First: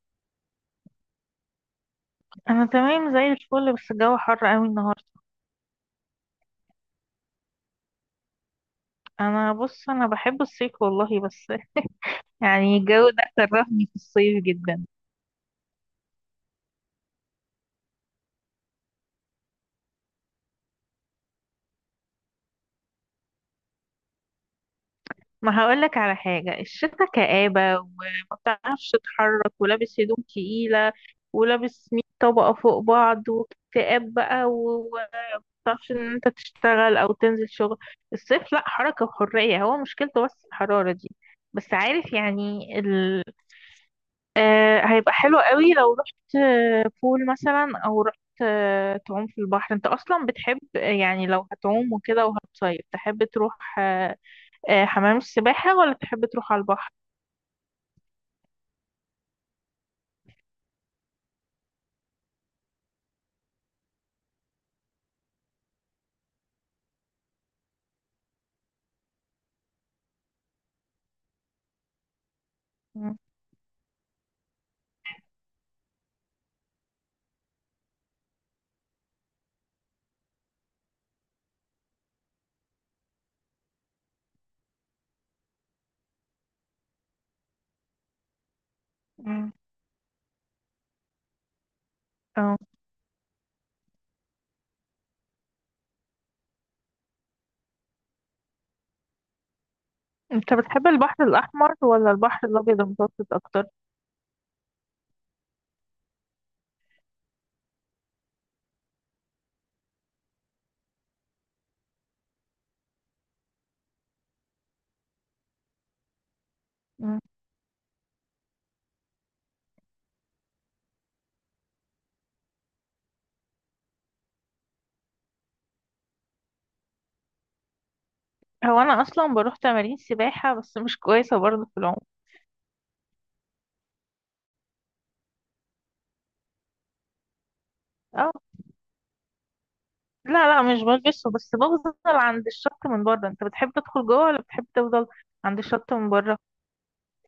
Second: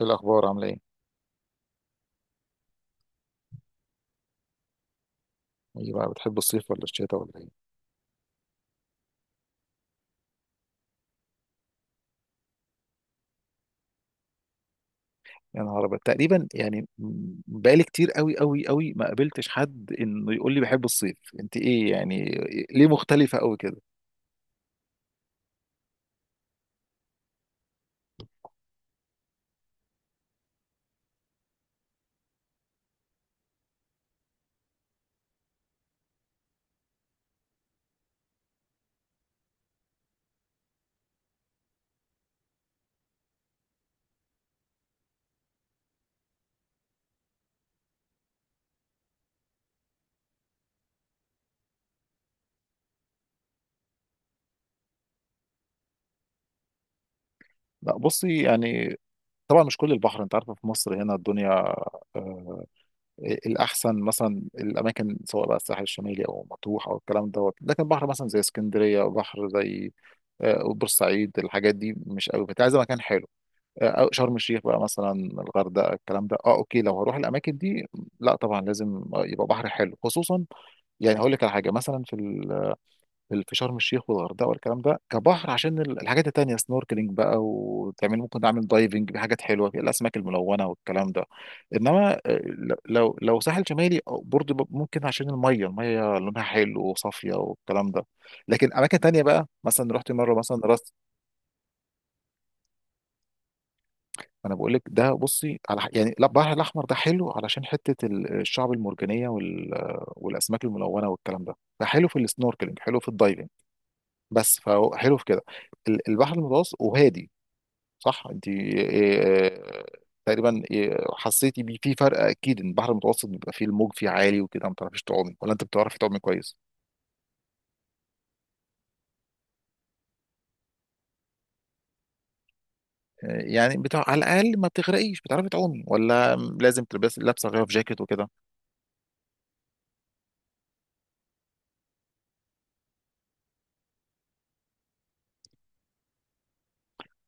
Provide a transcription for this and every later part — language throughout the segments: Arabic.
إيه الأخبار عاملة إيه؟ انا تمام زي الفل، بس الجو حر قوي النهارده. إيه بقى بتحب الصيف ولا الشتاء ولا إيه؟ انا بحب الصيف والله. بس يعني الجو ده كرهني في الصيف جدا. يا نهار أبيض، تقريبا يعني بقالي كتير أوي ما قابلتش حد إنه يقول لي بحب الصيف. أنت إيه يعني ليه مختلفة أوي كده؟ ما هقولك على حاجه، الشتا كآبه وما بتعرفش تتحرك، ولابس هدوم تقيله، ولابس 100 طبقه فوق بعض، واكتئاب بقى، وما بتعرفش ان انت تشتغل او تنزل شغل. الصيف لا، حركه وحريه، هو مشكلته بس الحراره دي. بس عارف يعني. هيبقى حلو قوي لو رحت، بول مثلا، او رحت، تعوم في البحر. انت اصلا بتحب، يعني لو هتعوم وكده وهتصيف تحب تروح، حمام السباحة، ولا تحب تروح على البحر؟ لا بصي يعني طبعا مش كل البحر، أنت عارفة في مصر هنا الدنيا، آه، الأحسن مثلا الأماكن، سواء بقى الساحل الشمالي أو مطروح أو الكلام دوت، لكن بحر مثلا زي اسكندرية، بحر زي آه بورسعيد، الحاجات دي مش أوي، فأنت عايزة مكان مم. حلو. أو شرم الشيخ بقى مثلا، الغردقه، الكلام ده. اه اوكي، لو هروح الاماكن دي لا طبعا لازم يبقى بحر حلو. خصوصا يعني هقول لك على حاجه، مثلا في في في شرم الشيخ والغردقه والكلام ده، كبحر، عشان الحاجات التانيه، سنوركلينج بقى، وتعمل ممكن تعمل دايفنج بحاجات مم. حلوه، في الاسماك الملونه والكلام ده. انما آه، اه، ل- لو لو ساحل شمالي أو برضه ممكن، عشان الميه، لونها حلو وصافيه والكلام ده. لكن اماكن تانيه بقى، مثلا رحت مره انت مثلا. بتحب البحر الاحمر ولا البحر الابيض المتوسط اكتر؟ انا بقول لك ده، بصي، على يعني لا، البحر الاحمر ده حلو علشان حته الشعب المرجانيه وال... والاسماك الملونه والكلام ده، ده حلو في السنوركلينج، حلو في الدايفنج، بس فهو حلو في كده. البحر المتوسط مم. وهادي، صح؟ انت تقريبا حسيتي بيه في فرق؟ اكيد ان البحر المتوسط بيبقى فيه الموج فيه عالي وكده، ما بتعرفيش تعومي. ولا انت بتعرفي تعومي كويس؟ هو انا اصلا بروح تمارين سباحة، بس مش كويسة برضه في العوم. يعني بتاع على الاقل ما بتغرقيش، بتعرفي تعومي ولا لازم تلبسي لابسه غير في جاكيت وكده؟ اه. لا لا، مش بلبسه، بس بفضل عند الشط من بره. انت بتحب تدخل جوه ولا بتحب تفضل عند الشط من بره؟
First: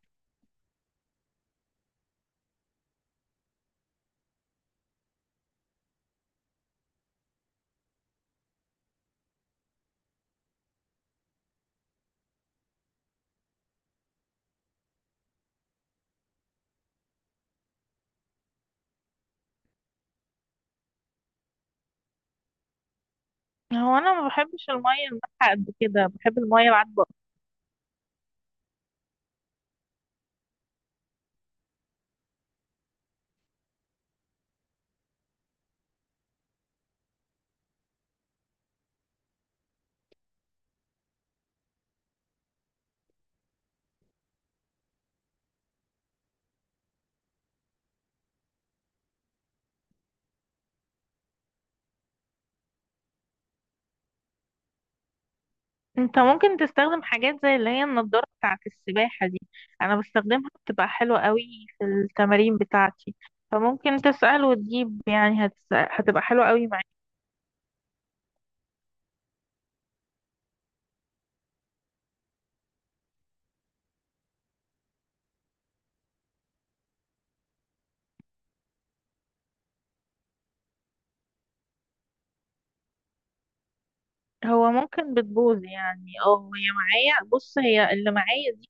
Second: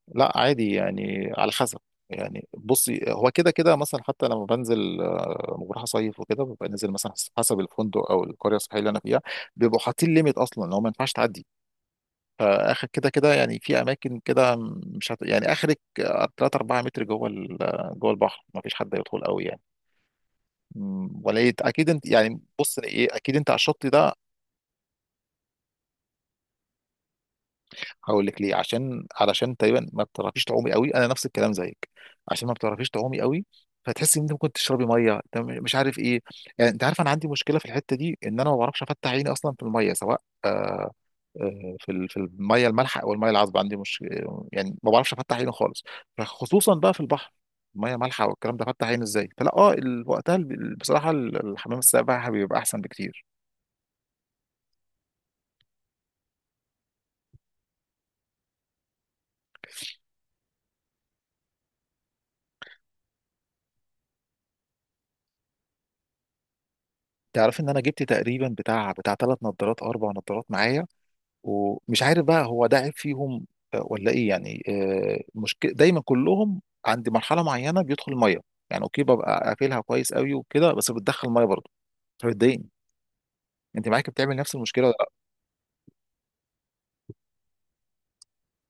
لا عادي، يعني على حسب. يعني بصي هو كده كده، مثلا حتى لما بنزل لما بروح اصيف وكده، ببقى نازل مثلا حسب الفندق او القريه السياحيه اللي انا فيها، بيبقوا حاطين ليميت اصلا لو ما ينفعش تعدي. فاخر كده كده يعني، في اماكن كده مش هت... يعني اخرك 3 4 متر جوه جوه البحر، ما فيش حد يدخل قوي يعني. اكيد انت يعني، بص ايه، اكيد انت على الشط هو ده. انا ما بحبش الميه المالحه قد كده، بحب الميه العذبه. هقول لك ليه، علشان تقريبا ما بتعرفيش تعومي قوي، انا نفس الكلام زيك، عشان ما بتعرفيش تعومي قوي، فتحسي ان انت ممكن تشربي ميه، انت مش عارف ايه. يعني انت عارف انا عندي مشكله في الحته دي، ان انا ما بعرفش افتح عيني اصلا في الميه، سواء في في الميه المالحه او الميه العذبه، عندي مش، يعني ما بعرفش افتح عيني خالص، فخصوصا بقى في البحر، ميه مالحه والكلام ده، فتح عيني ازاي؟ فلا وقتها بصراحه الحمام السباحه بيبقى احسن بكتير. انت ممكن تستخدم حاجات زي اللي هي النضاره بتاعه السباحه دي، انا بستخدمها بتبقى حلوه قوي في التمارين بتاعتي. فممكن تسأل وتجيب، يعني هتبقى حلوة قوي معاك. تعرف ان انا جبت تقريبا بتاع ثلاث نظارات او اربع نظارات معايا، ومش عارف بقى هو ده عيب فيهم ولا ايه، يعني مشكله دايما كلهم عند مرحله معينه بيدخل الميه. يعني اوكي، ببقى قافلها كويس قوي وكده، بس بتدخل الميه برضه، فبتضايقني. انت معاك بتعمل نفس هو المشكله ولا لا؟ ممكن بتبوظ يعني. اه، هي معايا، بص هي اللي معايا دي.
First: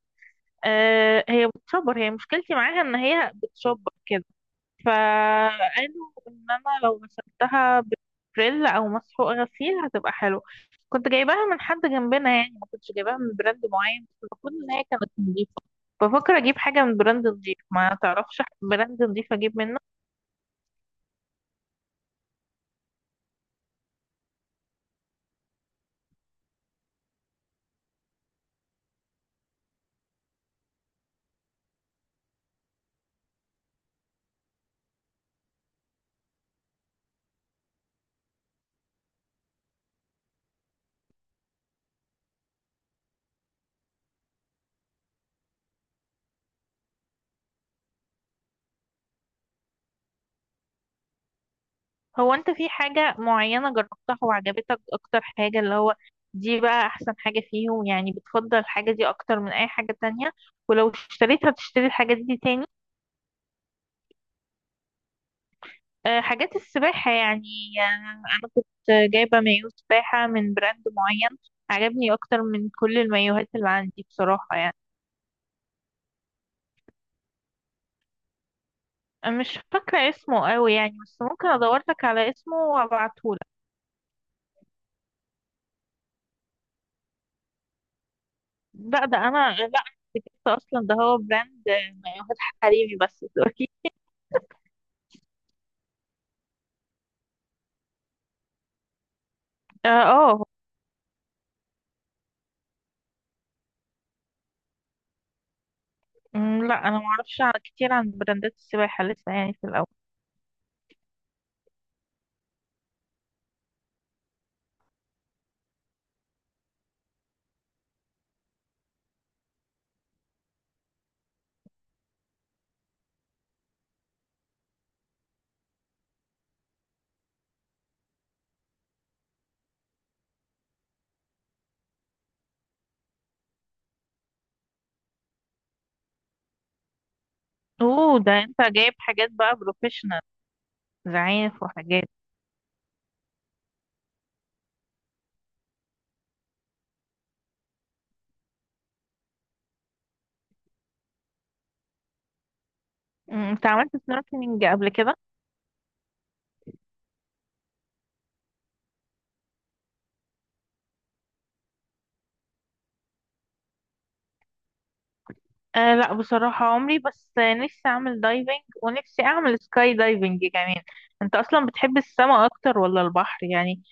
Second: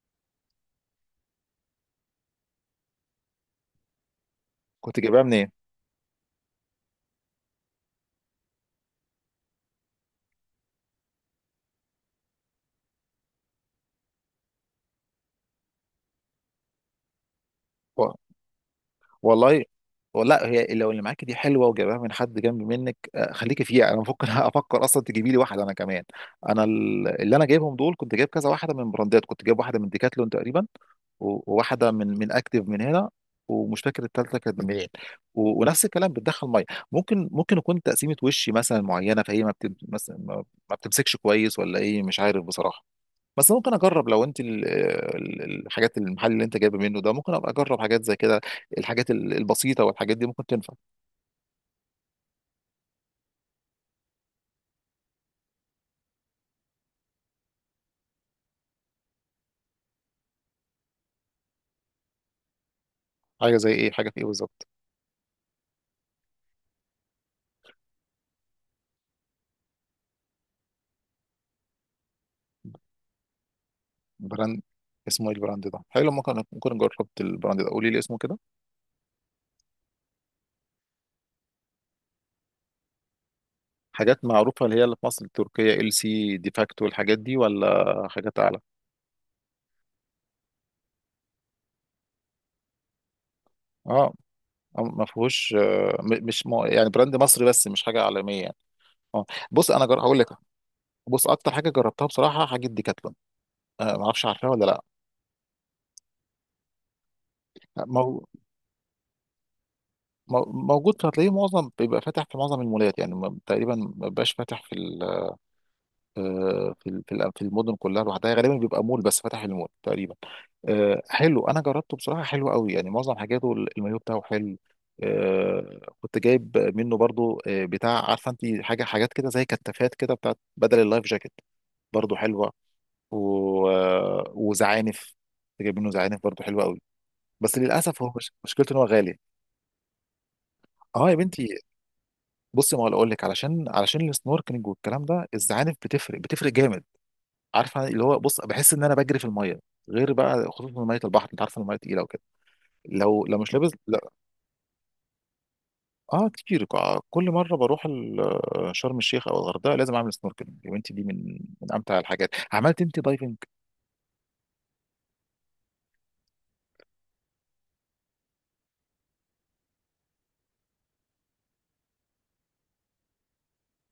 آه، هي بتشبر. هي مشكلتي معاها ان هي بتشبر كده. كنت جايبها منين؟ فقالوا ان انا لو غسلتها بفريل او مسحوق غسيل هتبقى حلو. كنت جايباها من حد جنبنا يعني، ما كنتش جايباها من براند معين، بس المفروض ان هي كانت نظيفه. بفكر اجيب حاجه من براند نظيف. ما تعرفش براند نظيف اجيب والله منه؟ لا، هي لو اللي معاكي دي حلوه وجايبها من حد جنب منك، خليكي فيها، انا ممكن افكر اصلا تجيبي لي واحده انا كمان. انا اللي انا جايبهم دول، كنت جايب كذا واحده من براندات، كنت جايب واحده من ديكاتلون تقريبا، وواحده من اكتيف من هنا، ومش فاكر الثالثه كانت من منين، ونفس الكلام، بتدخل ميه. ممكن يكون تقسيمه وشي مثلا معينه، فهي ما بتمسكش كويس ولا ايه، مش عارف بصراحه. بس ممكن اجرب لو انت الحاجات، المحل اللي انت جايبه منه ده، ممكن ابقى اجرب حاجات زي كده، الحاجات البسيطه والحاجات دي ممكن تنفع. هو انت في حاجه معينه جربتها وعجبتك اكتر حاجه، اللي هو دي بقى احسن حاجه فيهم يعني، بتفضل الحاجه دي اكتر من اي حاجه تانية، ولو اشتريتها تشتري الحاجه دي تاني؟ حاجه زي ايه؟ حاجه في ايه بالظبط؟ حاجات السباحة يعني. آه، أنا كنت جايبة مايو سباحة من براند معين، عجبني أكتر من كل المايوهات اللي عندي براند بصراحة يعني. اسمه ايه البراند ده حلو؟ ممكن، جربت البراند ده قولي لي اسمه كده. أنا مش فاكرة اسمه قوي يعني، بس ممكن أدورلك على اسمه وأبعتهولك. حاجات معروفه، اللي هي اللي في مصر، التركيه ال سي ديفاكتو، الحاجات دي ولا حاجات اعلى؟ لا، ده أنا لا، ده أصلا ده هو براند، مايوهات حريمي بس دلوقتي. اه ما فيهوش آه، م- مش م- يعني براند مصري بس مش حاجه عالميه يعني. اه، بص انا اه. هقول لك، آه. بص اكتر حاجه جربتها بصراحه، حاجه ديكاتلون. آه، ما اعرفش، عارفها ولا لا؟ لا، أنا معرفش كتير ما عن هو براندات السباحة لسه، يعني في الأول. موجود، هتلاقيه معظم بيبقى فاتح في معظم المولات، يعني تقريبا ما بيبقاش فاتح في ال، في في المدن كلها لوحدها، غالبا بيبقى مول بس فاتح في المول تقريبا. حلو، انا جربته بصراحه، حلو قوي يعني، معظم حاجاته المايو بتاعه حلو. كنت جايب منه برضو بتاع، عارفه انت حاجه، حاجات كده زي كتافات كده بتاعت بدل اللايف جاكيت، برضو حلوه، و... وزعانف، كنت جايب منه زعانف برضو حلوه قوي، بس للاسف هو اوه، ده مش... انت مشكلته ان هو جايب غالي. حاجات بقى بروفيشنال، اه يا بنتي. زعانف وحاجات. بصي ما اقول لك، علشان السنوركلينج والكلام ده، الزعانف بتفرق جامد، عارفه، اللي هو بص بحس ان انا بجري في الميه، غير بقى خصوصا ميه البحر، انت عارفه الميه تقيله وكده، لو مش انت لابس، عملت لا. سنوركلينج قبل كده؟ اه كتير، كل مره بروح شرم الشيخ او الغردقه لازم اعمل سنوركلينج، يا بنتي دي من امتع الحاجات. عملت انت دايفنج؟ أه لا بصراحة عمري، بس نفسي أعمل دايفنج ونفسي أعمل سكاي دايفنج كمان. أنت أصلا بتحب السما أكتر ولا البحر يعني؟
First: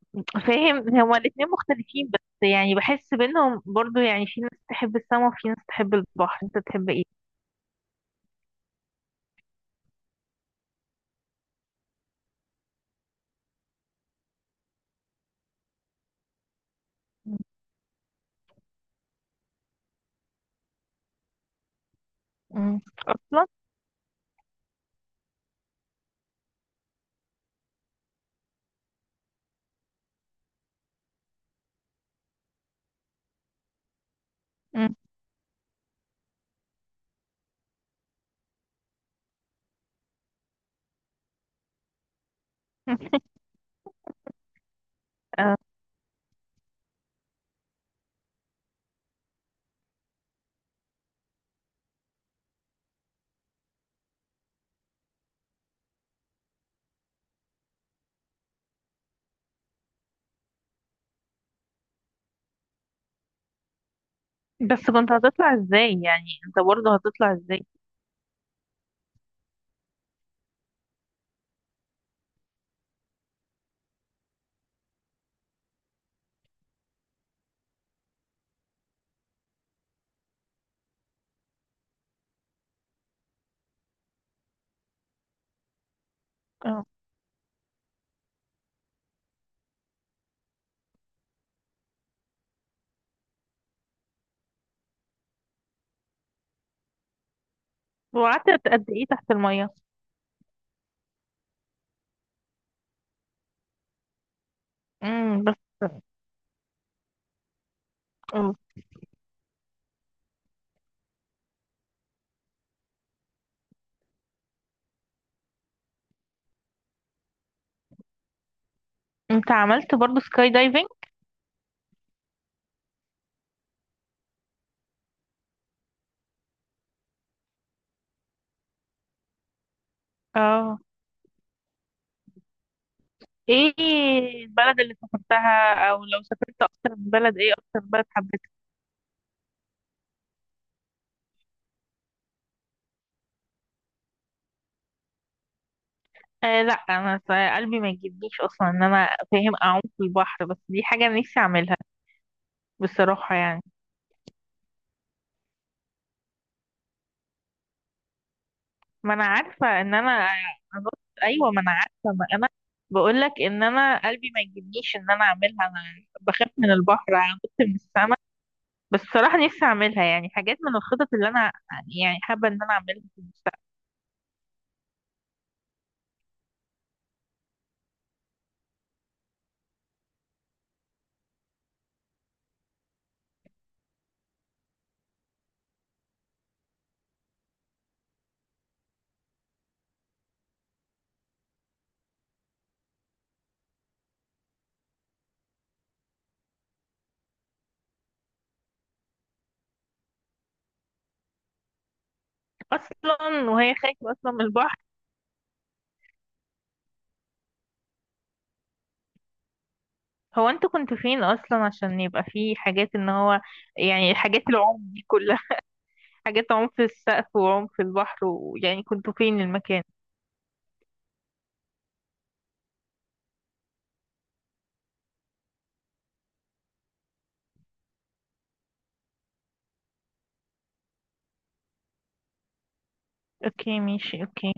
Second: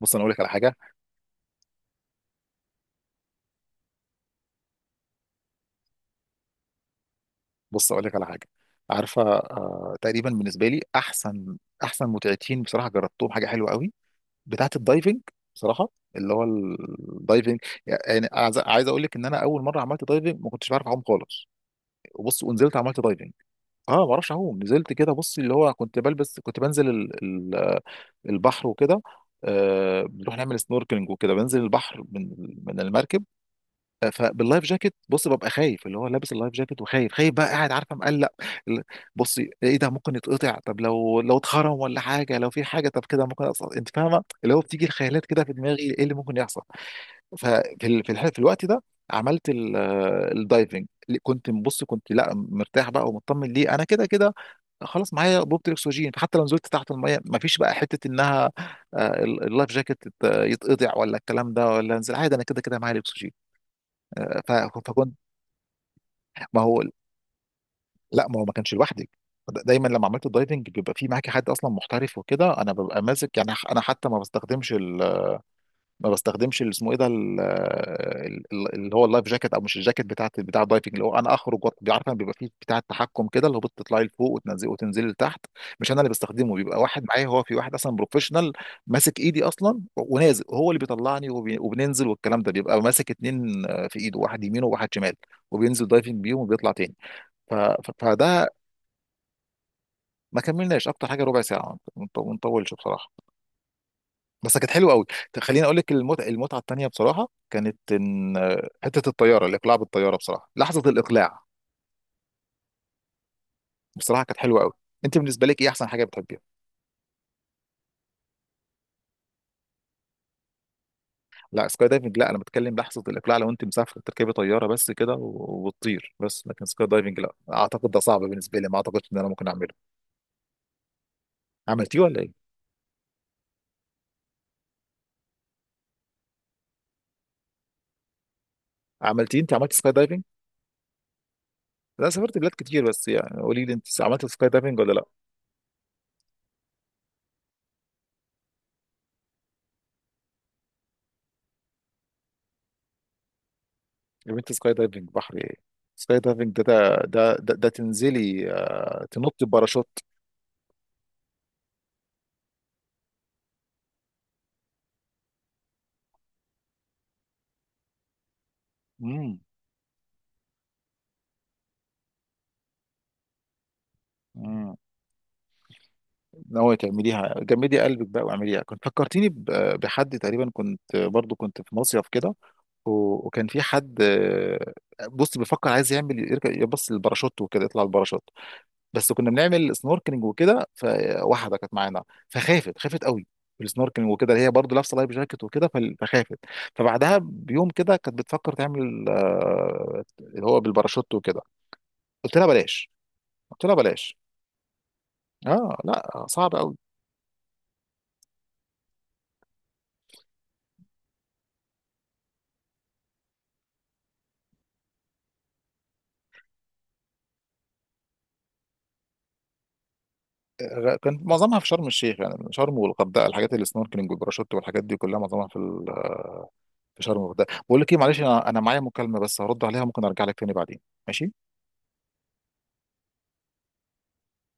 بص انا اقول لك على حاجه، فاهم هما الاتنين مختلفين بس، يعني بحس بينهم برضو. يعني في ناس تحب السما وفي ناس تحب البحر، أنت تحب إيه؟ بص اقول لك على حاجه، عارفه آه، تقريبا بالنسبه لي احسن، احسن متعتين بصراحه جربتهم، حاجه حلوه قوي، بتاعه الدايفنج بصراحه، اللي هو الدايفنج. يعني عايز اقول لك ان انا اول مره عملت دايفنج ما كنتش بعرف اعوم خالص، وبص ونزلت مم. عملت دايفنج. أصلا. اه، ما اعرفش اعوم، نزلت كده بص، اللي هو كنت بلبس، كنت بنزل البحر وكده، آه، بنروح نعمل سنوركلينج وكده، بنزل البحر من المركب، فباللايف جاكيت مم. بص، ببقى خايف، اللي هو لابس اللايف جاكيت، وخايف، بقى قاعد، عارفه، مقلق ال- بصي، ايه ده ممكن يتقطع، طب لو اتخرم، ولا حاجه، لو في حاجه، طب كده ممكن، أصلا انت فاهمه، اللي هو بتيجي الخيالات كده في أه. دماغي، ايه اللي ممكن يحصل. ففي في الوقت ده عملت الدايفنج، كنت بص، كنت لا مرتاح بقى ومطمن، ليه؟ انا كده كده خلاص معايا بوبة الاكسجين، فحتى لو نزلت تحت الميه، ما فيش بقى حته انها اللايف جاكيت يتقطع ولا الكلام ده، ولا انزل عادي، انا كده كده معايا الاكسجين. آه، ف- بس كنت فكنت، هتطلع إزاي يعني، أنت ما هو برضو هتطلع إزاي؟ لا، ما هو ما كانش لوحدي. دايما لما عملت الدايفنج بيبقى في معاكي حد اصلا محترف وكده، انا ببقى ماسك، يعني انا حتى ما بستخدمش اللي اسمه ايه ده اللي هو اللايف جاكيت، او مش الجاكيت، بتاع الدايفنج، اللي هو انا اخرج عارفه بيبقى فيه بتاع التحكم كده، اللي هو بتطلعي لفوق، وتنزلي لتحت، مش انا اللي بستخدمه، بيبقى آه. واحد معايا، هو في واحد اصلا بروفيشنال ماسك ايدي اصلا ونازل، هو اللي بيطلعني وبننزل والكلام ده، بيبقى ماسك اتنين في ايده، واحد يمين وواحد شمال، وبينزل دايفنج بيهم وبيطلع تاني. فده، وقعدت قد إيه تحت المية؟ ما كملناش اكتر حاجه، ربع ساعه، ما نطولش بصراحه، بس كانت حلوه قوي. مم. بس. خليني اقول لك المتعه، المتعه التانيه بصراحه كانت ان آه. حته الطياره، الاقلاع بالطياره بصراحه، لحظه الاقلاع بصراحه كانت حلوه قوي. انت بالنسبه لك ايه احسن حاجه بتحبيها؟ أنت عملت برضو سكاي دايفنج؟ لا سكاي دايفنج لا، انا بتكلم لحظه الاقلاع، لو انت مسافر تركبي طياره بس كده وتطير بس، لكن سكاي دايفنج لا اعتقد، ده صعب بالنسبه لي، ما اعتقدش ان انا ممكن اعمله. اه. عملتيه ولا ايه؟ ايه البلد اللي سافرتها، او لو سافرت اكتر من بلد ايه اكتر بلد حبيتها؟ عملتيه انت؟ عملت سكاي دايفنج؟ لا سافرت بلاد كتير، بس يعني قولي لي انت عملت سكاي دايفنج ولا لا؟ آه لا، انا قلبي ما يجيبنيش اصلا ان انا فاهم اعوم في البحر، بس دي حاجه نفسي اعملها بصراحه يعني. يا بنتي سكاي دايفنج بحر ايه؟ سكاي دايفنج ده ده تنزلي ما انا تنطي عارفه باراشوت. ان انا أنط... ايوه، ما انا عارفه، ما انا بقول لك ان انا قلبي ما يجيبنيش ان انا اعملها. انا بخاف من البحر انط من السماء؟ بس بصراحه امم. نفسي اعملها، يعني حاجات من الخطط اللي انا يعني حابه ان انا اعملها في المستقبل. امم. ناوية تعمليها؟ جمدي قلبك بقى واعمليها. كنت فكرتيني بحد، تقريبا كنت برضو كنت في مصيف كده، وكان في حد بص بيفكر، عايز يعمل يركب، يبص للباراشوت وكده، يطلع الباراشوت، بس كنا بنعمل سنوركلينج وكده، فواحده كانت معانا فخافت، خافت قوي في السنوركلينج وكده، هي برضو لابسه لايف جاكيت وكده، فخافت، فبعدها بيوم كده كانت بتفكر تعمل اللي هو بالباراشوت وكده. قلت لها بلاش. اصلا قلت وهي لها خايفه بلاش. اصلا من البحر. اه لا صعب قوي. هو انتوا كنتوا فين اصلا عشان يبقى في حاجات ان هو يعني حاجات العمق دي كلها؟ حاجات عمق في السقف وعمق في البحر، ويعني كنتوا فين المكان؟ كان معظمها في شرم الشيخ، يعني شرم والغردقه، الحاجات اللي السنوركلينج والباراشوت والحاجات دي كلها، معظمها في في شرم والغردقه. بقول لك ايه، معلش انا، انا معايا مكالمه بس هرد عليها، ممكن ارجع لك تاني بعدين؟ ماشي. اوكي ماشي، اوكي.